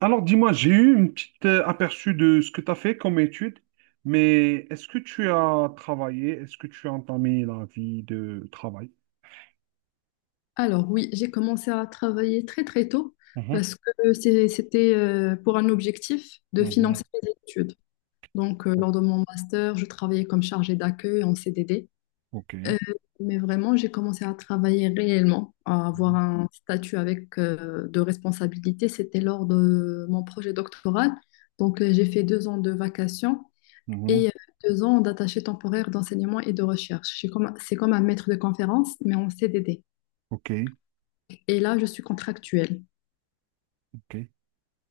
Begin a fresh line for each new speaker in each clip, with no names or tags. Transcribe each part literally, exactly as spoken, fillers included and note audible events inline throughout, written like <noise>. Alors dis-moi, j'ai eu une petite euh, aperçu de ce que tu as fait comme étude, mais est-ce que tu as travaillé? Est-ce que tu as entamé la vie de travail?
Alors oui, j'ai commencé à travailler très très tôt
Mhm.
parce que c'est- c'était euh, pour un objectif de
Mhm.
financer mes études. Donc euh, lors de mon master, je travaillais comme chargée d'accueil en C D D.
OK.
Euh, mais vraiment, j'ai commencé à travailler réellement, à avoir
Mhm.
un statut avec euh, de responsabilité. C'était lors de mon projet doctoral. Donc euh, j'ai fait deux ans de vacations
Mhm.
et euh, deux ans d'attaché temporaire d'enseignement et de recherche. Je suis comme- C'est comme un maître de conférence, mais en C D D.
OK.
Et là, je suis contractuelle.
OK.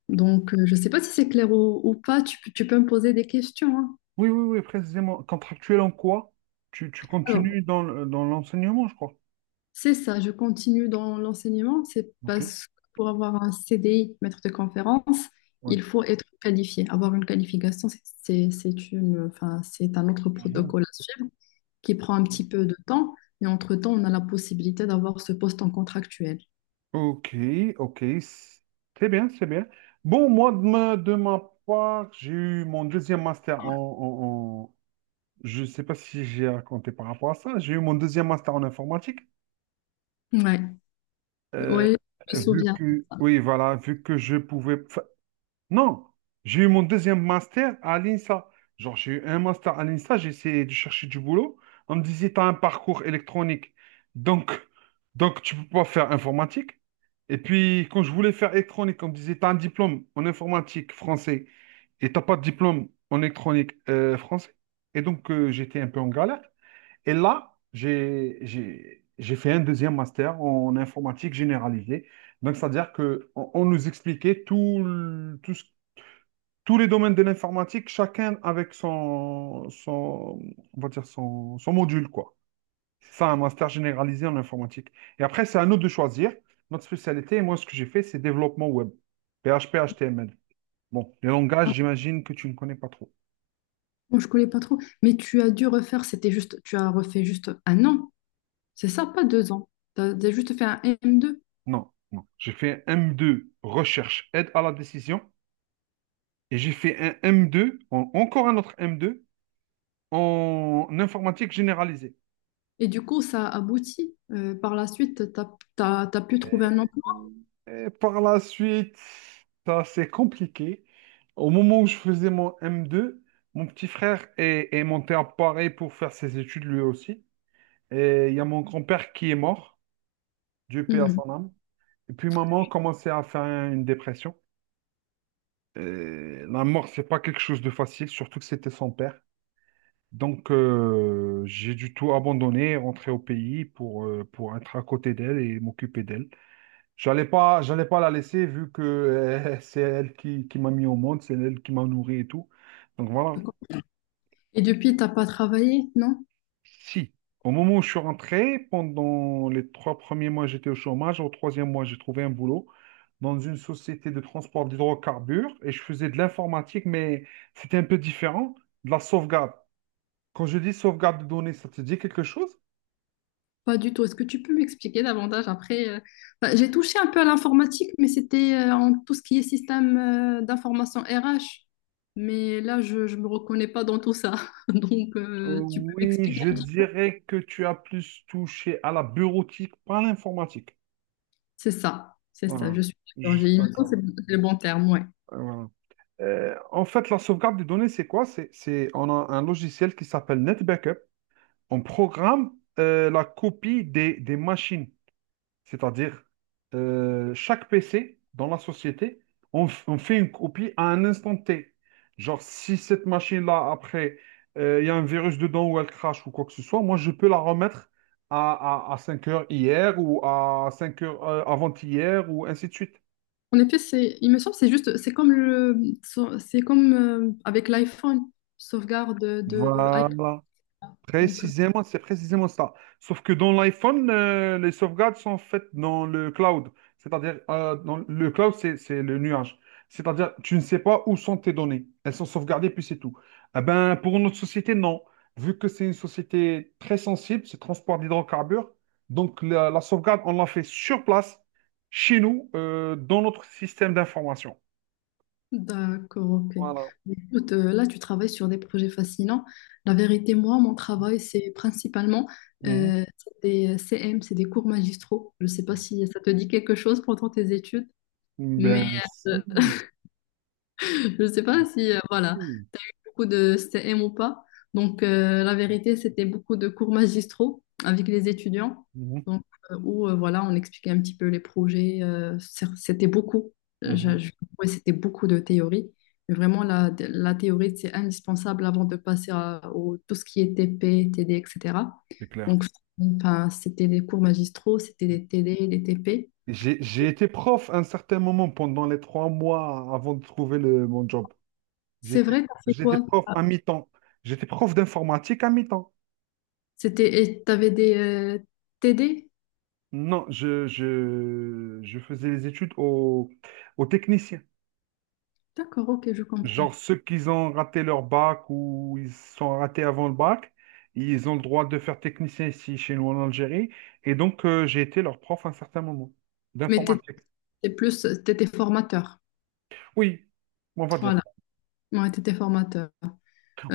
Donc, euh, je ne sais pas si c'est clair ou, ou pas, tu, peux tu peux me poser des questions, hein.
Oui, oui, oui, précisément. Contractuel en quoi? Tu, tu
Alors,
continues dans, le- dans l'enseignement, je crois.
c'est ça, je continue dans l'enseignement, c'est
OK.
parce que pour avoir un C D I, maître de conférence,
Ouais.
il faut être qualifié. Avoir une qualification, c'est c'est- c'est une, enfin, c'est un autre
Mhm.
protocole à suivre qui prend un
Mhm.
petit peu de temps, mais entre-temps, on a la possibilité d'avoir ce poste en contractuel.
OK, OK, c'est bien, c'est bien. Bon, moi, de ma, de ma part, j'ai eu mon deuxième master en, Je ne sais pas si j'ai raconté par rapport à ça. J'ai eu mon deuxième master en informatique.
Ouais,
Euh,
ouais, je me
vu
souviens.
que, oui, voilà, vu que je pouvais. Enfin, non, j'ai eu mon deuxième master à l'INSA. Genre, j'ai eu un master à l'INSA, j'ai essayé de chercher du boulot. On me disait, tu as un parcours électronique. Donc, donc tu peux pas faire informatique. Et puis, quand je voulais faire électronique, on me disait, tu as un diplôme en informatique français et t'as pas de diplôme en électronique euh, français. Et donc, euh, j'étais un peu en galère. Et là, j'ai, j'ai, j'ai fait un deuxième master en informatique généralisée. Donc, c'est-à-dire que on, on nous expliquait tout, le- tout ce- tous les domaines de l'informatique, chacun avec son, son, on va dire son, son module, quoi. C'est ça, un master généralisé en informatique. Et après, c'est à nous de choisir notre spécialité. Et moi, ce que j'ai fait, c'est développement web. P H P, H T M L. Bon, les
Ah
langages, j'imagine que tu ne connais pas trop.
bon, je connais pas trop, mais tu as dû refaire, c'était juste, tu as refait juste un an. C'est ça, pas deux ans. Tu as juste fait un M deux.
Non, non. J'ai fait un M deux, recherche, aide à la décision. Et j'ai fait un M deux, en- encore un autre M deux, en informatique généralisée.
Et du coup, ça aboutit. Euh, par la suite, tu as pu trouver un emploi.
Et par la suite, ça c'est compliqué. Au moment où je faisais mon M deux, mon petit frère est, est monté à Paris pour faire ses études lui aussi. Et il y a mon grand-père qui est mort, Dieu paix à
Hmm,
son âme. Et puis maman commençait à faire une dépression. Et la mort, c'est pas quelque chose de facile, surtout que c'était son père. Donc, euh, j'ai du tout abandonné, rentré au pays pour, euh, pour être à côté d'elle et m'occuper d'elle. J'allais pas, j'allais pas la laisser vu que euh, <laughs> c'est elle qui, qui m'a mis au monde, c'est elle qui m'a nourri et tout. Donc voilà.
d'accord. Et depuis, t'as pas travaillé, non?
Si, au moment où je suis rentré, pendant les trois premiers mois, j'étais au chômage. Au troisième mois, j'ai trouvé un boulot dans une société de transport d'hydrocarbures et je faisais de l'informatique, mais c'était un peu différent de la sauvegarde. Quand je dis sauvegarde de données, ça te dit quelque chose?
Pas du tout. Est-ce que tu peux m'expliquer davantage après? Euh, bah, j'ai touché un peu à l'informatique, mais c'était euh, en tout ce qui est système euh, d'information R H. Mais là, je ne me reconnais pas dans tout ça. <laughs> Donc,
Euh,
euh, tu peux
oui,
m'expliquer?
je dirais que tu as plus touché à la bureautique, pas à l'informatique.
C'est ça, c'est ça,
Voilà.
je suis d'accord. J'ai
Juste.
l'impression que
D'accord.
c'est le bon terme, ouais.
Euh, voilà. Euh, en fait, la sauvegarde des données, c'est quoi? C'est, c'est, on a un logiciel qui s'appelle NetBackup. On programme euh, la copie des, des machines. C'est-à-dire, euh, chaque P C dans la société, on, f- on fait une copie à un instant T. Genre, si cette machine-là, après, euh, il y a un virus dedans ou elle crache ou quoi que ce soit, moi, je peux la remettre à, à, à 5 heures hier ou à cinq heures euh, avant-hier ou ainsi de suite.
En effet, c'est, il me semble, c'est juste, c'est comme le, so, c'est comme euh, avec l'iPhone, sauvegarde de, de
Voilà.
iCloud. Donc, euh,
Précisément, c'est précisément ça. Sauf que dans l'iPhone, euh, les sauvegardes sont faites dans le cloud. C'est-à-dire, euh, dans le cloud, c'est, c'est le nuage. C'est-à-dire, tu ne sais pas où sont tes données. Elles sont sauvegardées, puis c'est tout. Eh ben, pour notre société, non. Vu que c'est une société très sensible, c'est transport d'hydrocarbures. Donc, la, la sauvegarde, on l'a fait sur place, chez nous, euh, dans notre système d'information.
d'accord, ok.
Voilà.
Mais écoute, euh, là, tu travailles sur des projets fascinants. La vérité, moi, mon travail, c'est principalement
Mhm.
euh, c'est des C M, c'est des cours magistraux. Je ne sais pas si ça te dit quelque chose pendant tes études, mais
Ben, si.
euh, <laughs> je ne sais pas
Ben,
si, euh, voilà,
si.
beaucoup de C M ou pas. Donc, euh, la vérité, c'était beaucoup de cours magistraux avec les étudiants.
Mhm.
Donc, euh, où, euh, voilà, on expliquait un petit peu les projets. Euh, c'est- c'était beaucoup.
Mhm.
Je-
Mhm.
je- ouais, c'était beaucoup de théorie. Mais vraiment, la, la théorie, c'est indispensable avant de passer à au, tout ce qui est T P, T D, et cetera.
C'est clair.
Donc, enfin, c'était des cours magistraux, c'était des T D, des T P.
J'ai, j'ai été prof à un certain moment pendant les trois mois avant de trouver le, mon job.
C'est
J'étais,
vrai, t'as fait
j'étais
quoi?
prof à mi-temps. J'étais prof d'informatique à mi-temps.
C'était, et t'avais des euh, T D?
Non, je, je, je faisais les études aux, aux techniciens.
D'accord, ok, je comprends.
Genre ceux qui ont raté leur bac ou ils se sont ratés avant le bac, ils ont le droit de faire technicien ici chez nous en Algérie. Et donc, euh, j'ai été leur prof à un certain moment
Mais t'étais
d'informatique.
C'est plus, tu étais formateur.
Oui, on va dire.
Voilà, ouais, tu étais formateur.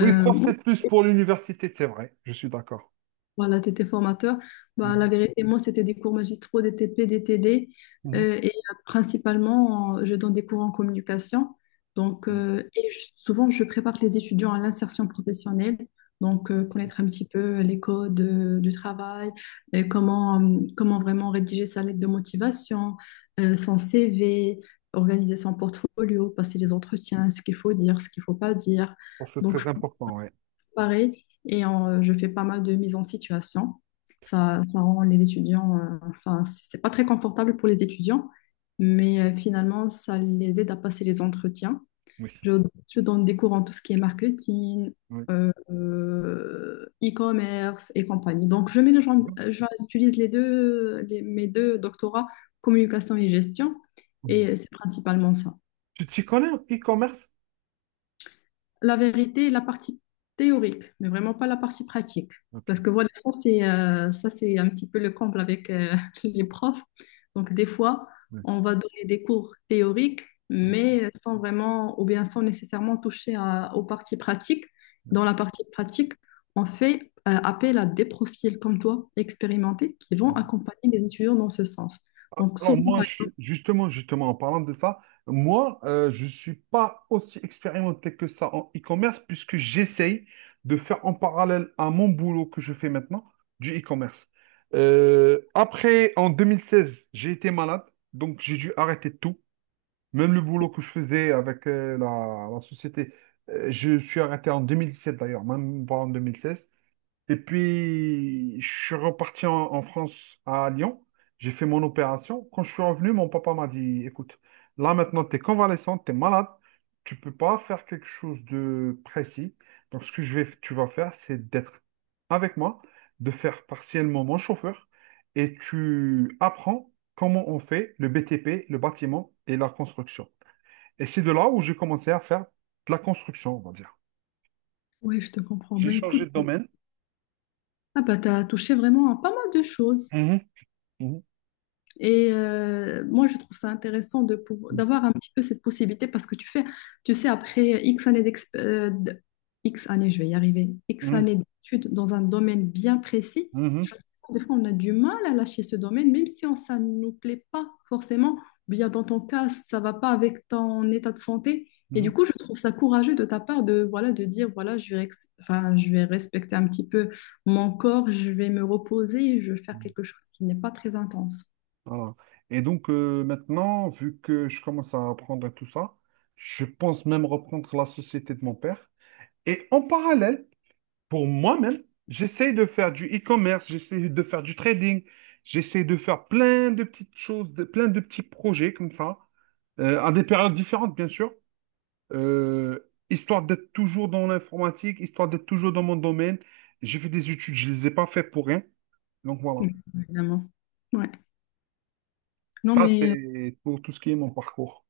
Oui, prof,
moi,
c'est plus pour l'université, c'est vrai. Je suis d'accord.
Voilà, tu étais formateur. Bah, la
Mhm,
vérité, moi, c'était des cours magistraux, des T P, des T D.
mhm.
euh, et euh, principalement, en- je donne des cours en communication. Donc,
OK.
euh, et je- souvent, je prépare les étudiants à l'insertion professionnelle. Donc, euh, connaître un petit peu les codes euh, du travail, et comment, euh, comment vraiment rédiger sa lettre de motivation, euh, son C V, organiser son portfolio, passer les entretiens, ce qu'il faut dire, ce qu'il ne faut pas dire.
Bon, c'est
Donc, je
très important, ouais.
pareil. Et en, euh, je fais pas mal de mise en situation. Ça, ça rend les étudiants, euh, enfin, c- c'est pas très confortable pour les étudiants, mais euh, finalement, ça les aide à passer les entretiens.
Oui,
Je, je donne des cours en tout ce qui est marketing,
oui.
euh, euh, e-commerce et compagnie. Donc, je mélange, euh, je- j'utilise les deux, les- mes deux doctorats, communication et gestion,
Oui.
et c'est principalement ça.
Tu t'y connais en e-commerce?
La vérité, la partie théorique, mais vraiment pas la partie pratique.
OK.
Parce que voilà, ça c'est euh, ça c'est un petit peu le comble avec euh, <laughs> les profs. Donc des fois,
Oui,
on va donner des cours théoriques,
oui,
mais sans vraiment ou bien sans nécessairement toucher à- aux parties pratiques.
oui.
Dans la partie pratique, on fait euh, appel à des profils comme toi, expérimentés, qui vont
Mhm.
accompagner les étudiants dans ce sens. Donc
Alors
souvent,
moi,
par
je-
exemple,
justement, justement, en parlant de ça, moi, euh, je ne suis pas aussi expérimenté que ça en e-commerce puisque j'essaye de faire en parallèle à mon boulot que je fais maintenant du e-commerce. Euh, après, en deux mille seize, j'ai été malade, donc j'ai dû arrêter tout. Même le boulot que je faisais avec euh, la, la société, euh, je suis arrêté en deux mille dix-sept d'ailleurs, même pas en deux mille seize. Et puis, je suis reparti en, en France, à Lyon. J'ai fait mon opération. Quand je suis revenu, mon papa m'a dit, écoute, là maintenant, tu es convalescent, tu es malade, tu peux pas faire quelque chose de précis. Donc, ce que je vais, tu vas faire, c'est d'être avec moi, de faire partiellement mon chauffeur, et tu apprends comment on fait le B T P, le bâtiment et la construction. Et c'est de là où j'ai commencé à faire de la construction, on va dire.
oui, je te comprends.
J'ai
Ben écoute,
changé de domaine.
ah bah, tu as touché vraiment à pas mal de choses.
Mhm, mhm,
Et euh, moi, je trouve ça intéressant de pouvoir, d'avoir un petit peu cette possibilité parce que tu fais, tu sais, après X années d'exp- euh, d- X années, je vais y arriver, X
mhm,
années d'études dans un domaine bien précis,
mhm,
je trouve que des fois, on a du mal à lâcher ce domaine, même si on- ça ne nous plaît pas forcément, ou bien dans ton cas, ça va pas avec ton état de santé. Et
mhm.
du coup, je trouve ça courageux de ta part de, voilà, de dire, voilà, je vais, ex- enfin, je vais respecter un petit peu mon corps, je vais me reposer, je vais faire
Mhm.
quelque chose qui n'est pas très intense.
Voilà. Et donc euh, maintenant, vu que je commence à apprendre à tout ça, je pense même reprendre la société de mon père. Et en parallèle, pour moi-même, j'essaye de faire du e-commerce, j'essaye de faire du trading, j'essaye de faire plein de petites choses, de- plein de petits projets comme ça, euh, à des périodes différentes, bien sûr. Euh, histoire d'être toujours dans l'informatique, histoire d'être toujours dans mon domaine. J'ai fait des études, je ne les ai pas fait pour rien. Donc voilà,
Mm, évidemment. Ouais. Non,
ça
mais, euh,
c'est pour tout ce qui est mon parcours.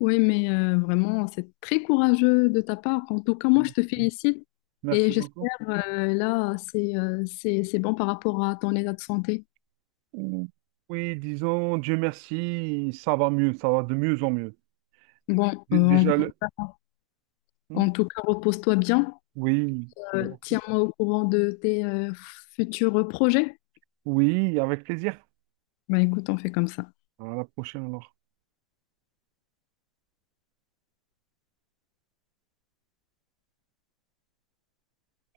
ouais, mais euh, vraiment, c'est très courageux de ta part. En tout cas, moi, je te
Merci,
félicite et
Merci
j'espère,
beaucoup.
euh, là, c'est euh, c'est, c'est bon par rapport à ton état de santé.
Mm. Oui, disons, Dieu merci, ça va mieux, ça va de mieux en mieux.
Bon, euh,
Dé- Déjà le...
en,
Hmm.
en tout cas, repose-toi bien.
Oui,
Euh,
merci.
tiens-moi au courant de tes euh, futurs projets.
Oui, avec plaisir.
Bah, écoute, on fait comme ça.
À la prochaine alors.